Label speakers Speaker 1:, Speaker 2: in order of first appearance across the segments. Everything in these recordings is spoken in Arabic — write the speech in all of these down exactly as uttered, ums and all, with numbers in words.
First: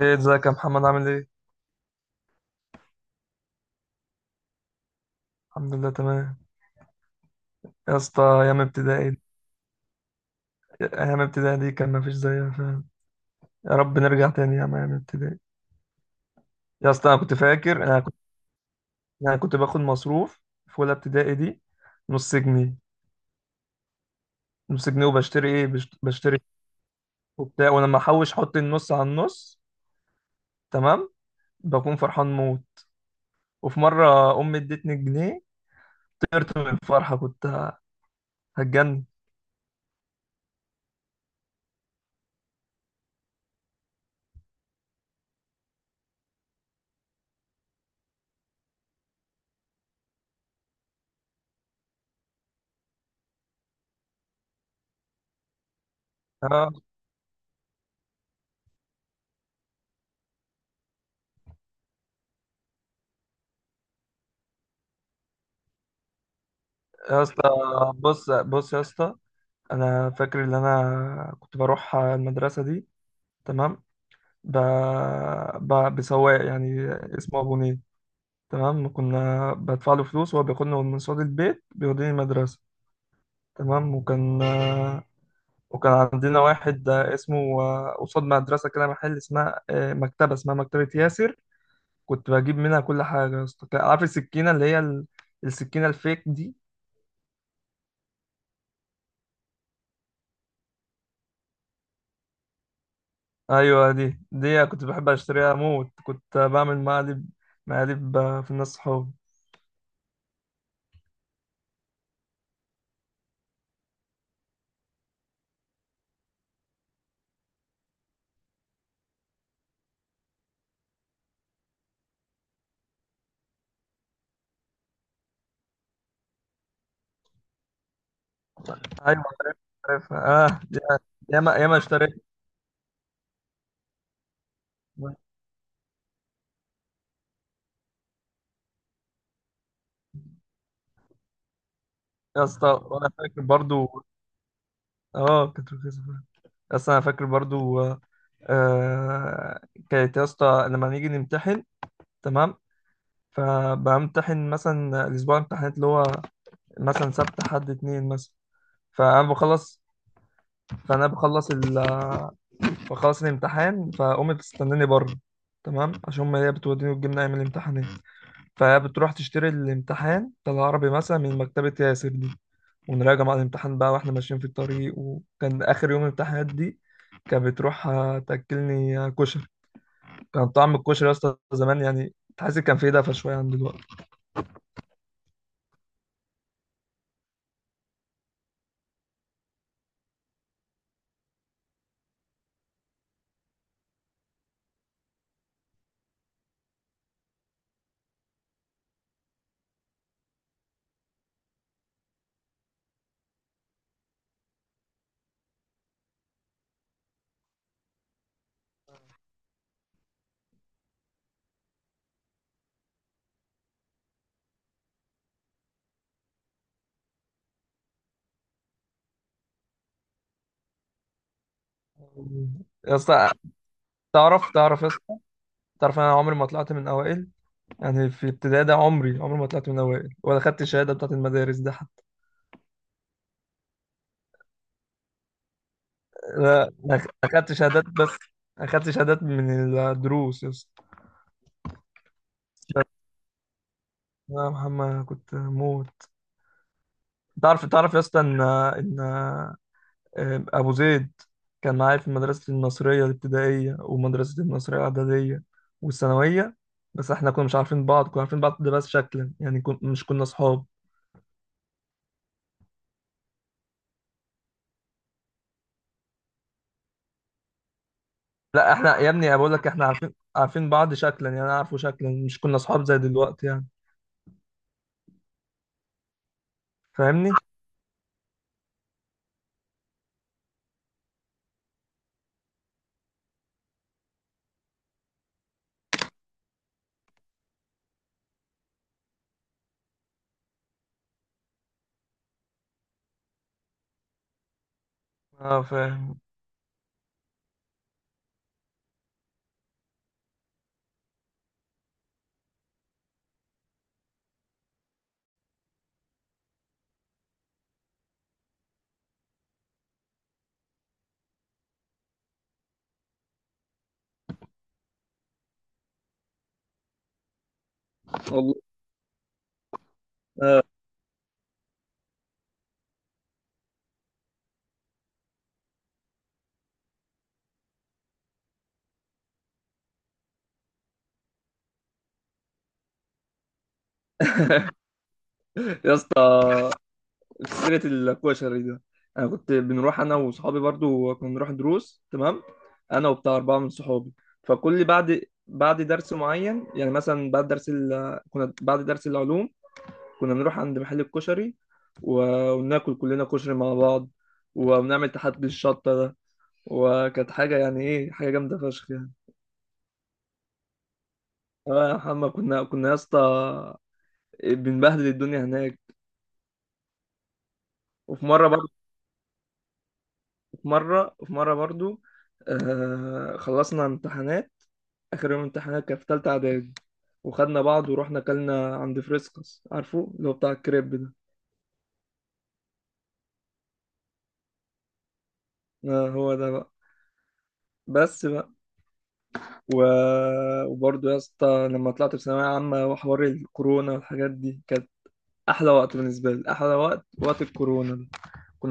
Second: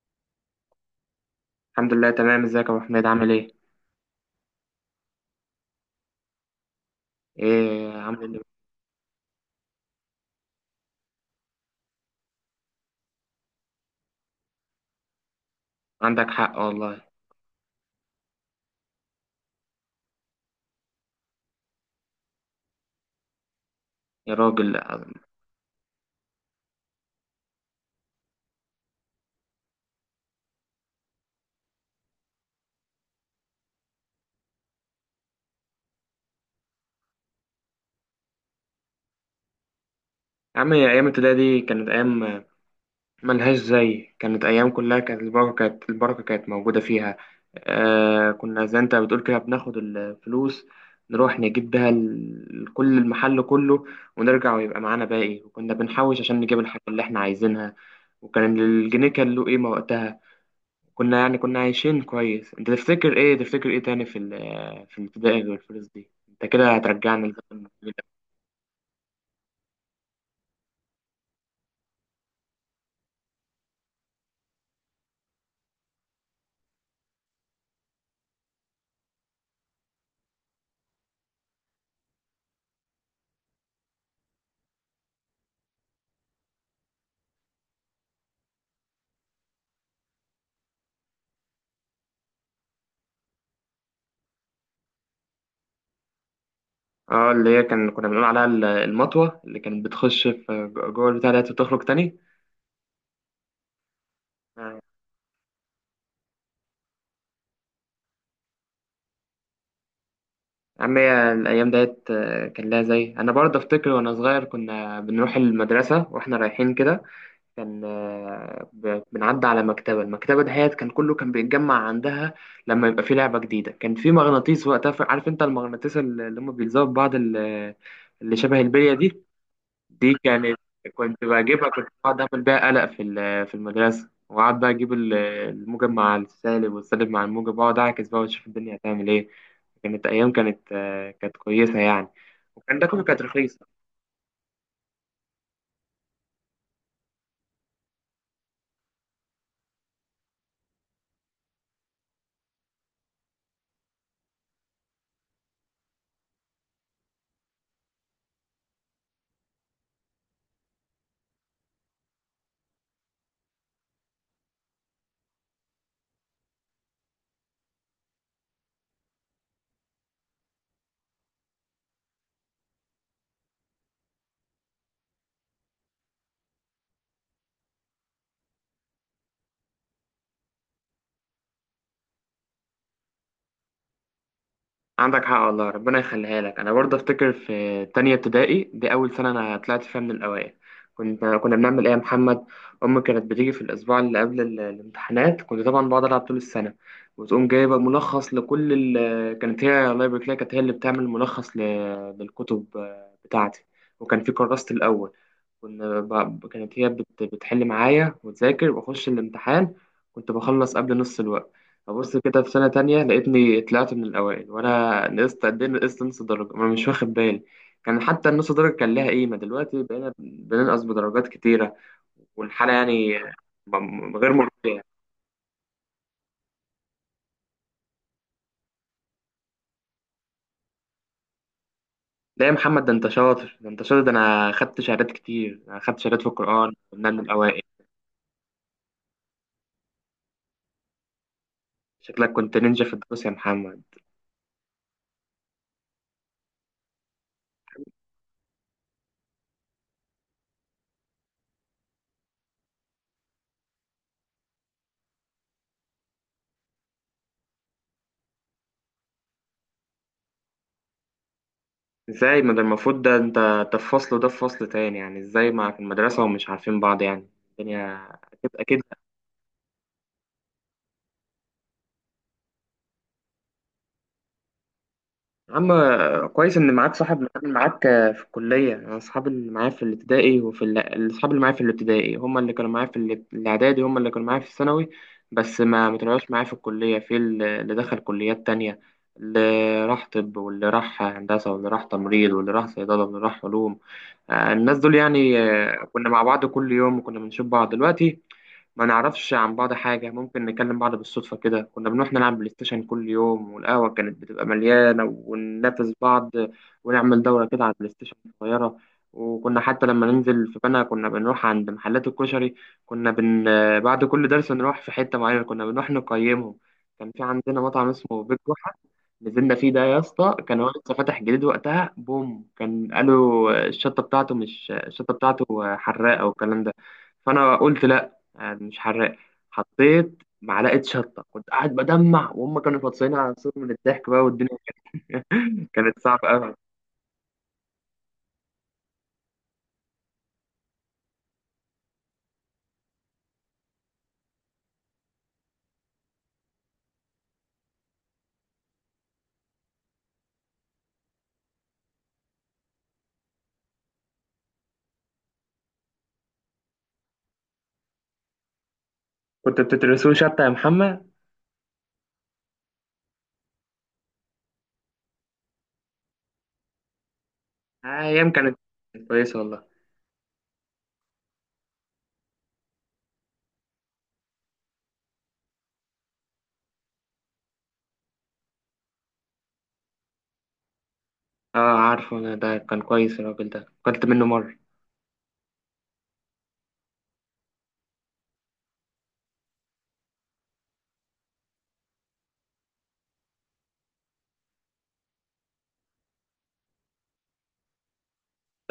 Speaker 1: ايه ازيك يا محمد، عامل ايه؟
Speaker 2: الحمد لله تمام، ازيك يا ابو حميد؟ عامل ايه؟
Speaker 1: الحمد لله تمام.
Speaker 2: ايه،
Speaker 1: يا اسطى،
Speaker 2: عامل ايه؟
Speaker 1: ايام ابتدائي. ايام ابتدائي دي كان مفيش زيها فعلا. يا رب نرجع تاني يا ايام ابتدائي.
Speaker 2: عندك حق
Speaker 1: يا
Speaker 2: والله.
Speaker 1: اسطى، انا كنت فاكر، انا كنت انا كنت باخد مصروف في اولى ابتدائي دي. نص جنيه.
Speaker 2: يا راجل
Speaker 1: نص
Speaker 2: يا.
Speaker 1: جنيه وبشتري ايه، بشت- بشتري وبتاع. ولما احوش احط النص على النص، تمام، بكون فرحان موت. وفي مره امي ادتني جنيه، طرت من الفرحه كنت هتجنن.
Speaker 2: عم، ايام الابتدائي دي كانت ايام ملهاش زي، كانت ايام كلها كانت البركه كانت البركه كانت موجوده فيها. آه، كنا زي انت بتقول كده، بناخد الفلوس نروح نجيب بيها ال- كل المحل كله ونرجع ويبقى معانا باقي، وكنا بنحوش عشان نجيب
Speaker 1: اه.
Speaker 2: الحاجه اللي احنا عايزينها. وكان الجنيه كان له قيمه وقتها، كنا يعني كنا عايشين كويس. انت تفتكر ايه، تفتكر ايه تاني في ال- في الابتدائي غير الفلوس دي؟ انت كده
Speaker 1: يا
Speaker 2: هترجعنا لزمن
Speaker 1: اسطى،
Speaker 2: الجميل.
Speaker 1: بص بص يا اسطى. انا فاكر ان انا كنت بروح المدرسه دي، تمام، ب... ب... بسواق يعني اسمه ابو نيل. تمام. كنا بدفع له فلوس وهو بياخدني من صاله البيت بيوديني المدرسه. تمام. وكان وكان عندنا واحد اسمه، قصاد مدرسه كده محل اسمها آه، مكتبه اسمها مكتبه ياسر. كنت بجيب منها كل حاجه يا اسطى. عارف السكينه اللي هي ال- السكينه الفيك دي؟
Speaker 2: اه، اللي هي كان كنا بنقول عليها ال- المطوة اللي كانت بتخش في جوه البتاع ديت وتخرج تاني.
Speaker 1: ايوه دي دي
Speaker 2: آه.
Speaker 1: كنت بحب اشتريها موت. كنت بعمل مقالب. مقالب في الناس صحابي.
Speaker 2: يا عم، هي الأيام ديت آه، كان لها زي، أنا برضه أفتكر وأنا صغير كنا بنروح المدرسة وإحنا رايحين كده، كان آه، ب- بنعدي على مكتبة المكتبة دهيت كان كله كان بيتجمع عندها لما يبقى في لعبة جديدة. كان في مغناطيس وقتها، ف- عارف انت المغناطيس اللي اللي هم بيلزقوا في بعض، ال- اللي شبه البلية دي.
Speaker 1: ايوه
Speaker 2: دي
Speaker 1: عارفها.
Speaker 2: كانت
Speaker 1: اه دي-
Speaker 2: كنت
Speaker 1: ياما
Speaker 2: بجيبها،
Speaker 1: ياما
Speaker 2: كنت بقعد
Speaker 1: اشتريت.
Speaker 2: اعمل بيها قلق في ال- في المدرسة، وقعد بقى اجيب ال- الموجب مع السالب والسالب مع الموجب، واقعد اعكس بقى واشوف الدنيا هتعمل ايه. كانت ايام كانت آه، كانت كويسة يعني.
Speaker 1: يا اسطى
Speaker 2: وكان ده كله
Speaker 1: وانا
Speaker 2: كانت
Speaker 1: فاكر
Speaker 2: رخيصة.
Speaker 1: برضو. اه، كانت رخيصه فعلا. بس انا فاكر برضو آه آه، كانت يا اسطى لما نيجي نمتحن، تمام، فبمتحن مثلا الاسبوع الامتحانات اللي هو مثلا سبت حد اتنين مثلا، فانا بخلص. فانا بخلص. فخلاص الامتحان فقامت بتستناني بره، تمام، عشان هما هي بتوديني وتجيبني ايام الامتحانات. فهي بتروح تشتري الامتحان بتاع العربي مثلا من مكتبة ياسر دي ونراجع مع الامتحان بقى واحنا ماشيين في الطريق. وكان اخر يوم الامتحانات دي كانت بتروح آه، تاكلني آه، كشري. كان طعم الكشري يا اسطى زمان، يعني تحس كان فيه دفى شويه عن دلوقتي.
Speaker 2: عندك حق والله، ربنا يخليها لك. انا برضه افتكر في تانية ابتدائي دي اول سنه انا طلعت فيها من الاوائل. كنت كنا بنعمل ايه يا محمد؟ امي كانت بتيجي في الاسبوع اللي قبل ال- الامتحانات. كنت طبعا بقعد العب طول السنه، وتقوم جايبه ملخص لكل ال... كانت هي، الله يبارك لها، كانت هي اللي بتعمل ملخص ل... للكتب آه، بتاعتي. وكان في كراسة الاول، كنا ب... كانت هي بت... بتحل معايا وتذاكر، واخش الامتحان كنت بخلص قبل نص الوقت. أبص كده في سنة تانية لقيتني طلعت من الأوائل، وأنا نقصت قد إيه؟ نقصت نص درجة، ما أنا مش واخد بالي. كان حتى النص درجة كان لها قيمة، دلوقتي بقينا بننقص بدرجات كتيرة، والحالة
Speaker 1: يا
Speaker 2: يعني
Speaker 1: اسطى
Speaker 2: م- م- غير
Speaker 1: تعرف
Speaker 2: مرضية.
Speaker 1: تعرف يا اسطى. تعرف انا عمري ما طلعت من اوائل. يعني في ابتدائي ده عمري عمري ما طلعت من اوائل ولا خدت الشهاده بتاعت المدارس ده.
Speaker 2: لا يا محمد، ده أنت شاطر، ده أنت شاطر، ده أنا خدت شهادات كتير، أنا خدت شهادات في القرآن
Speaker 1: لا أنا أخ-
Speaker 2: كنا من
Speaker 1: أخدت
Speaker 2: الأوائل.
Speaker 1: شهادات. بس أخدت شهادات من الدروس يا اسطى.
Speaker 2: شكلك كنت نينجا في الدروس يا محمد.
Speaker 1: يا محمد كنت موت. تعرف تعرف يا اسطى إن إن أبو زيد كان معايا في مدرسة المصرية الابتدائية ومدرسة المصرية الإعدادية والثانوية. بس احنا كنا مش عارفين بعض، كنا عارفين بعض ده بس شكلا، يعني كن... مش كنا صحاب.
Speaker 2: إزاي؟ ما ده المفروض ده أنت ده في فصل وده في فصل تاني، يعني إزاي مع في المدرسة ومش عارفين بعض؟ يعني الدنيا، أكيد
Speaker 1: لا
Speaker 2: أكيد.
Speaker 1: احنا يا ابني بقول لك احنا عارفين عارفين بعض شكلا، يعني انا عارفه شكلا، مش كنا صحاب زي دلوقتي يعني.
Speaker 2: يا عم، كويس ان معاك صاحب
Speaker 1: فاهمني؟
Speaker 2: معاك. في الكليه، انا اصحابي اللي معايا في الابتدائي وفي ال- اصحابي اللي معايا في الابتدائي هم اللي كانوا معايا في ال- الاعدادي، هم اللي كانوا معايا في الثانوي. بس ما ما طلعوش معايا في الكليه، في ال- اللي دخل كليات تانية، اللي راح طب واللي راح هندسه واللي راح تمريض واللي راح صيدله واللي راح علوم. آه، الناس دول يعني
Speaker 1: اه
Speaker 2: آه، كنا
Speaker 1: فاهم.
Speaker 2: مع بعض كل يوم، وكنا بنشوف بعض. دلوقتي ما نعرفش عن بعض حاجة، ممكن نكلم بعض بالصدفة. كده كنا بنروح نلعب بلاي ستيشن كل يوم، والقهوة كانت بتبقى مليانة وننافس بعض، ونعمل دورة كده على البلاي ستيشن صغيرة. وكنا حتى لما ننزل في بنا كنا بنروح عند محلات الكشري، كنا بن... بعد كل درس نروح في حتة معينة، كنا بنروح نقيمهم. كان في عندنا مطعم اسمه بيت
Speaker 1: والله
Speaker 2: جحا، نزلنا فيه ده يا اسطى، كان هو لسه فاتح جديد وقتها. بوم، كان قالوا الشطة بتاعته، مش الشطة بتاعته حراقة والكلام ده. فأنا قلت لا، آه، مش حراق. حطيت معلقه شطه، كنت قاعد بدمع، وهم كانوا فطسانين على نفسهم من الضحك بقى والدنيا
Speaker 1: يا
Speaker 2: كانت صعبه
Speaker 1: اسطى،
Speaker 2: قوي.
Speaker 1: سيرة القوة الشريرة. أنا كنت بنروح أنا وصحابي برضو، كنا بنروح دروس، تمام، أنا وبتاع أربعة من صحابي. فكل بعد، بعد درس معين، يعني مثلا بعد درس ال... كنا بعد درس العلوم كنا بنروح عند محل الكشري و... وناكل كلنا كشري مع بعض وبنعمل تحدي الشطة ده. وكانت حاجة، يعني إيه، حاجة جامدة فشخ يعني.
Speaker 2: كنت بتدرسوه شطه يا محمد؟
Speaker 1: آه يا محمد كنا كنا يا اسطى بنبهدل الدنيا هناك.
Speaker 2: آه،
Speaker 1: وفي
Speaker 2: ايام
Speaker 1: مرة
Speaker 2: كانت
Speaker 1: برضو،
Speaker 2: كويسه والله.
Speaker 1: مرة وفي مرة برضو آه خلصنا امتحانات. آخر يوم امتحانات كان في تالتة إعدادي وخدنا بعض ورحنا أكلنا عند فريسكس، عارفه اللي هو بتاع الكريب ده.
Speaker 2: اه، عارفه، انا ده كان كويس الراجل ده، اكلت منه مره.
Speaker 1: آه هو ده بقى. بس بقى. و... وبرضه يا اسطى لما طلعت في ثانوية عامة وحوار الكورونا والحاجات دي، كانت أحلى وقت بالنسبة لي. أحلى وقت وقت الكورونا ده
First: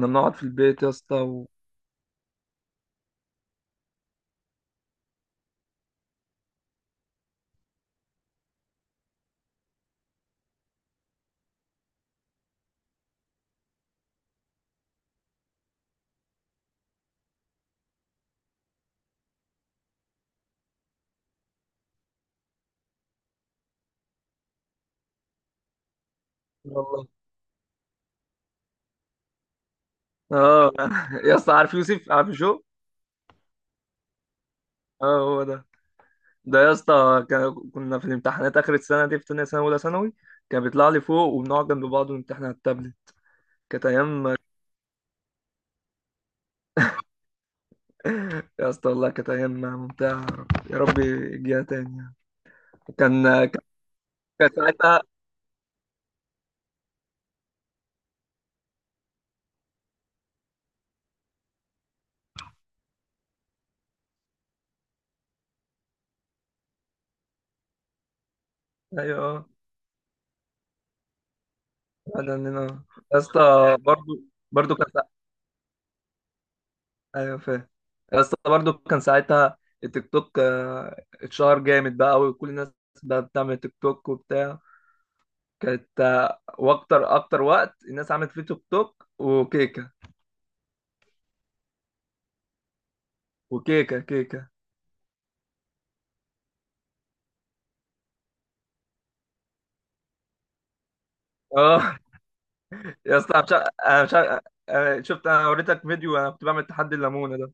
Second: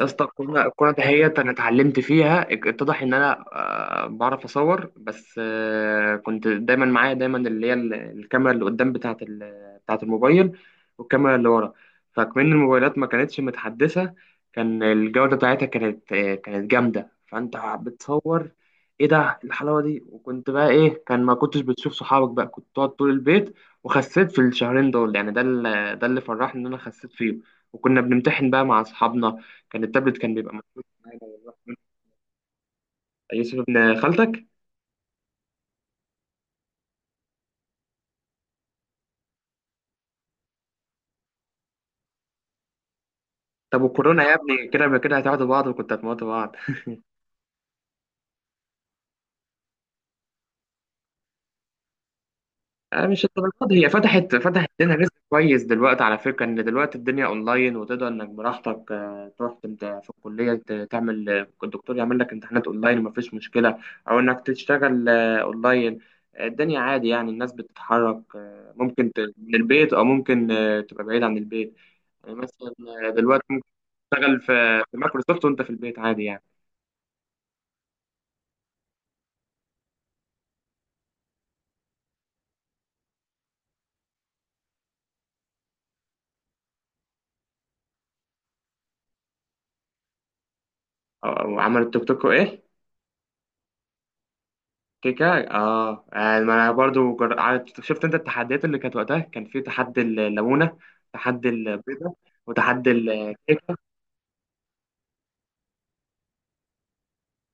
Speaker 2: يا اسطى،
Speaker 1: بنقعد في
Speaker 2: الكورة
Speaker 1: البيت يا
Speaker 2: الكورة
Speaker 1: اسطى.
Speaker 2: دهيت
Speaker 1: و...
Speaker 2: أنا اتعلمت فيها، اتضح إن أنا آه، بعرف أصور بس، آه، كنت دايما معايا دايما اللي هي ال- الكاميرا اللي قدام بتاعة ال- بتاعة الموبايل والكاميرا اللي ورا. فكمان الموبايلات ما كانتش متحدثة، كان الجودة بتاعتها كانت آه، كانت جامدة، فأنت بتصور إيه ده، إيه الحلاوة دي؟ وكنت بقى إيه، كان ما كنتش بتشوف صحابك، بقى كنت تقعد طول البيت. وخسيت في الشهرين دول يعني، ده اللي- ده اللي فرحني إن أنا
Speaker 1: والله.
Speaker 2: خسيت فيه. وكنا بنمتحن بقى مع أصحابنا، كان التابلت كان بيبقى
Speaker 1: اه.
Speaker 2: مفروض معانا
Speaker 1: يا اسطى، عارف
Speaker 2: والله.
Speaker 1: يوسف؟ عارف شو.
Speaker 2: يوسف ابن خالتك؟
Speaker 1: اه هو ده. ده يا اسطى كان- كنا في الامتحانات اخر السنه دي في تانية سنه اولى ثانوي كان بيطلع لي فوق وبنقعد جنب بعض ونمتحن على التابلت.
Speaker 2: طب
Speaker 1: كانت
Speaker 2: والكورونا يا
Speaker 1: ايام.
Speaker 2: ابني، كده كده هتقعدوا بعض وكنت هتموتوا بعض.
Speaker 1: يا اسطى والله كانت ايام ممتعه. يا رب يجيها تاني يعني.
Speaker 2: آه، مش
Speaker 1: كان
Speaker 2: الدرجات
Speaker 1: كان
Speaker 2: دي. هي فتحت
Speaker 1: كان
Speaker 2: فتحت لنا
Speaker 1: ساعتها.
Speaker 2: رزق كويس دلوقتي على فكره، ان دلوقتي الدنيا اونلاين وتقدر انك براحتك آه، تروح انت في الكليه ت- تعمل، آه، الدكتور يعمل لك امتحانات اونلاين ومفيش مشكله، او انك تشتغل آه، اونلاين. آه، الدنيا عادي يعني، الناس بتتحرك، آه،
Speaker 1: ايوه
Speaker 2: ممكن ت-
Speaker 1: أيوه،
Speaker 2: من البيت او ممكن آه، تبقى بعيد عن البيت.
Speaker 1: بعد
Speaker 2: يعني مثلا
Speaker 1: عننا.
Speaker 2: آه،
Speaker 1: يا
Speaker 2: دلوقتي ممكن
Speaker 1: اسطى برضو،
Speaker 2: تشتغل
Speaker 1: برضو
Speaker 2: في
Speaker 1: كان
Speaker 2: في
Speaker 1: ساعتها.
Speaker 2: مايكروسوفت وانت في البيت عادي يعني.
Speaker 1: ايوه فاهم. يا اسطى برضو كان ساعتها التيك توك آه، اتشهر جامد بقى وكل الناس بقى بتعمل تيك توك وبتاع. كانت آه، واكتر اكتر وقت الناس عملت فيه تيك توك وكيك
Speaker 2: آه، وعمل التوك توك وايه.
Speaker 1: وكيكه كيكه.
Speaker 2: كيكه. اه، يعني ما انا برضو جر... عارف- شفت انت التحديات اللي كانت وقتها؟ كان في تحدي الليمونه، تحدي
Speaker 1: اه
Speaker 2: البيضه، وتحدي
Speaker 1: يا اسطى أنا مش
Speaker 2: الكيكه.
Speaker 1: عارف- انا مش عارف- أنا شفت. انا وريتك فيديو انا كنت بعمل تحدي الليمونه ده.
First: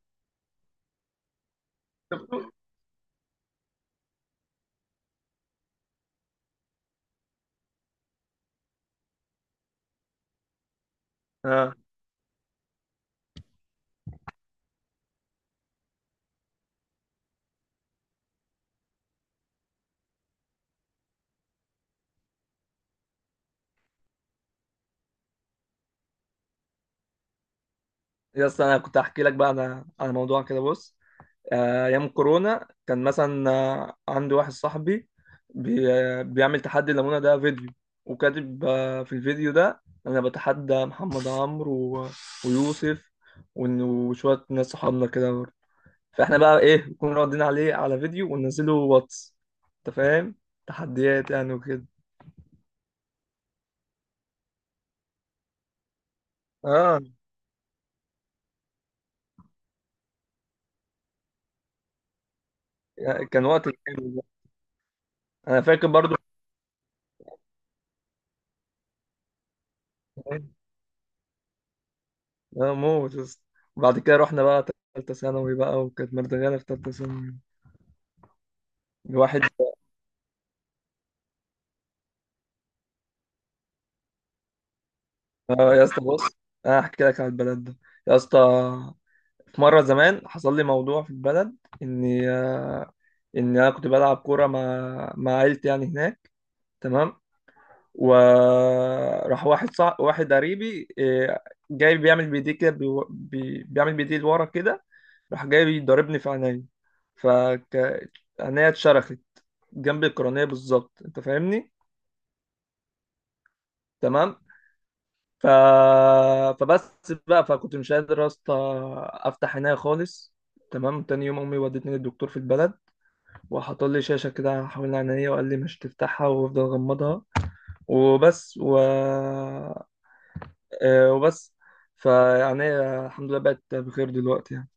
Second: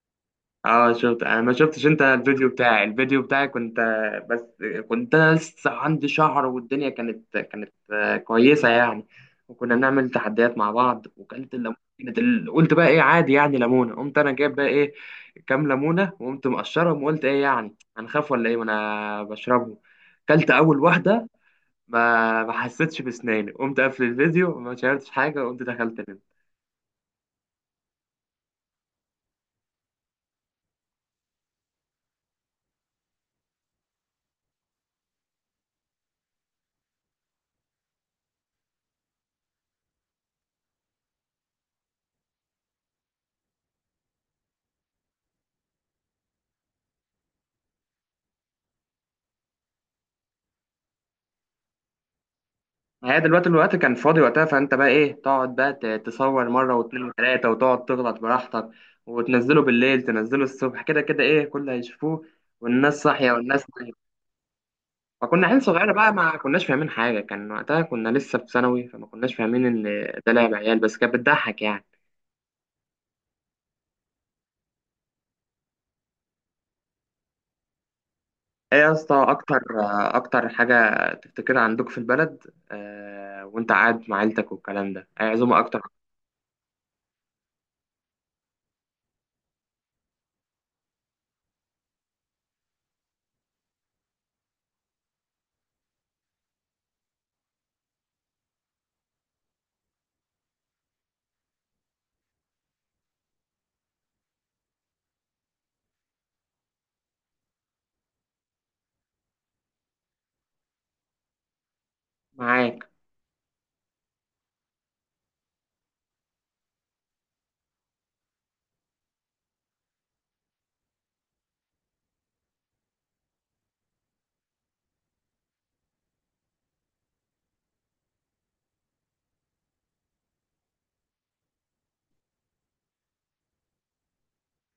Speaker 2: اه شفت، انا ما شفتش انت
Speaker 1: شفته.
Speaker 2: الفيديو بتاعي؟ الفيديو بتاعي كنت آه، بس كنت أنا لسه عندي شهر، والدنيا كانت كانت آه، كويسه يعني، وكنا نعمل تحديات مع بعض. وكلت
Speaker 1: اه
Speaker 2: الليمونه كانت، ال- قلت بقى ايه، عادي يعني ليمونه. قمت انا جايب بقى ايه، كام ليمونه، وقمت مقشرهم وقلت ايه يعني، هنخاف ولا ايه؟ وانا بشربهم، كلت اول واحده ما ما حسيتش بسناني، قمت قافل الفيديو ما شاهدتش حاجه وقمت دخلت.
Speaker 1: يا اسطى انا كنت احكي لك بقى انا على موضوع كده، بص، آه، ايام كورونا كان مثلا آه، عندي واحد صاحبي بي آه، بيعمل تحدي الليمونه ده فيديو وكاتب آه، في الفيديو ده انا بتحدى محمد عمرو و- ويوسف وإن- وشويه ناس صحابنا كده. فاحنا بقى ايه نكون راضيين عليه على فيديو وننزله واتس. انت فاهم؟ تحديات يعني وكده.
Speaker 2: ما هي دلوقتي الوقت كان فاضي وقتها، فانت بقى ايه تقعد بقى ت- تصور مره
Speaker 1: اه
Speaker 2: واتنين وتلاته، وتقعد تغلط براحتك وتنزله بالليل، تنزله الصبح، كده كده ايه كله هيشوفوه، والناس
Speaker 1: يعني
Speaker 2: صاحيه
Speaker 1: كان
Speaker 2: والناس
Speaker 1: وقت
Speaker 2: نايمه.
Speaker 1: جامد بقى.
Speaker 2: فكنا
Speaker 1: انا
Speaker 2: عيال
Speaker 1: فاكر
Speaker 2: صغيره بقى،
Speaker 1: برضو
Speaker 2: ما كناش فاهمين حاجه، كان وقتها كنا لسه في ثانوي، فما كناش فاهمين ان ده لعب عيال، بس كانت بتضحك يعني.
Speaker 1: اه موت يا اسطى. وبعد كده رحنا بقى تالتة ثانوي بقى وكانت مردغانا في تالتة ثانوي.
Speaker 2: ايه يا اسطى،
Speaker 1: الواحد.
Speaker 2: اكتر اكتر حاجه تفتكرها عندك في البلد، آه، وانت قاعد مع عيلتك والكلام ده؟ اي عزومه
Speaker 1: اه
Speaker 2: اكتر؟
Speaker 1: يا اسطى، بص، انا هحكي لك على البلد ده. يا اسطى في مرة زمان حصل لي موضوع في البلد اني آه، ان انا كنت بلعب كورة مع مع عيلتي يعني هناك، تمام، وراح واحد صع... واحد قريبي إيه، جاي بيعمل بايديه كده، بيو- بي... بيعمل بايديه لورا كده، راح جاي بيضربني في عينيا، ف عينيا اتشرخت جنب القرنية بالظبط. انت فاهمني؟
Speaker 2: معاك.
Speaker 1: تمام. ف... فبس بقى فكنت مش قادر يا اسطى افتح عينيا خالص. تمام. تاني يوم امي ودتني للدكتور في البلد وحط لي شاشه كده حوالين عينيا وقال لي مش تفتحها وافضل غمضها وبس و آه، وبس فيعني هي الحمد لله بقت بخير دلوقتي يعني.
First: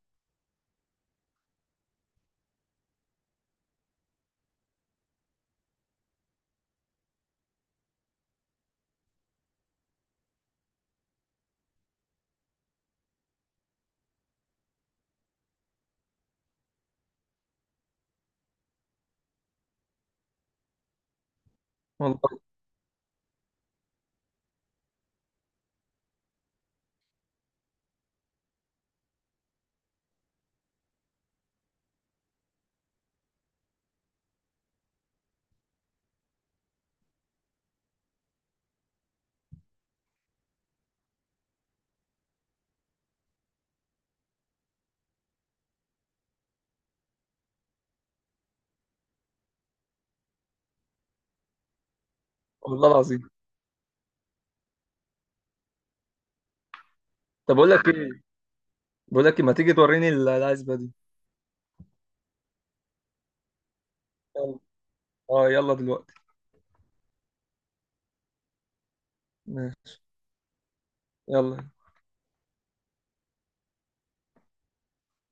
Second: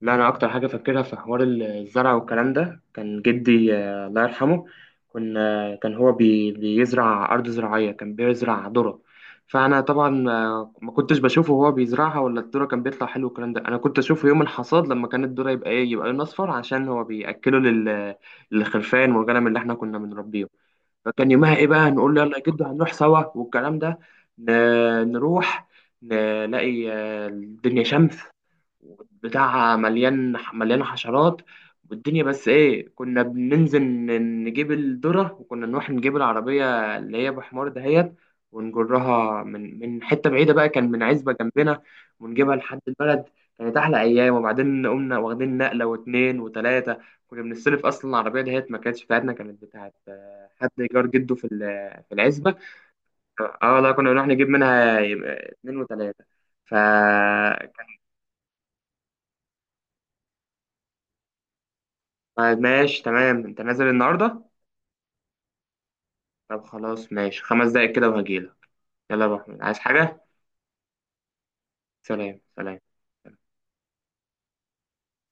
Speaker 2: لا، انا اكتر حاجه فاكرها في حوار الزرع والكلام ده، كان جدي آه، الله يرحمه، كنا كان هو بي بيزرع ارض زراعيه، كان بيزرع ذره. فانا طبعا آه، ما كنتش بشوفه وهو بيزرعها ولا الذره كان بيطلع حلو والكلام ده، انا كنت اشوفه يوم الحصاد لما كانت الذره يبقى ايه، يبقى لون اصفر عشان هو بياكله لل للخرفان والغنم اللي احنا كنا بنربيه. فكان يومها ايه بقى، نقول له يلا
Speaker 1: والله.
Speaker 2: يا جدو هنروح سوا والكلام ده، ن- نروح نلاقي آه، الدنيا شمس بتاعها، مليان مليان حشرات. والدنيا بس ايه، كنا بننزل ن- نجيب الذرة، وكنا نروح نجيب العربية اللي هي بحمار دهيت، ونجرها من من حتة بعيدة بقى، كان من عزبة جنبنا، ونجيبها لحد البلد. كانت أحلى أيام، وبعدين قمنا واخدين نقلة واتنين وتلاتة. كنا بنستلف أصلا العربية دهيت، ما كانتش بتاعتنا، كانت بتاعت آه، حد جار جده في ال- في العزبة.
Speaker 1: والله العظيم.
Speaker 2: اه لا، كنا بنروح نجيب منها يبقى اتنين وتلاتة، ف.
Speaker 1: طب اقول لك ايه. بقول لك إيه، ما تيجي توريني ال- العزبه دي.
Speaker 2: طيب ماشي، تمام. انت نازل النهارده؟
Speaker 1: يلا. اه يلا دلوقتي.
Speaker 2: طب خلاص، ماشي، خمس دقايق كده وهجيلك. يلا يا ابو احمد، عايز
Speaker 1: ماشي.
Speaker 2: حاجه؟
Speaker 1: يلا.
Speaker 2: سلام، سلام.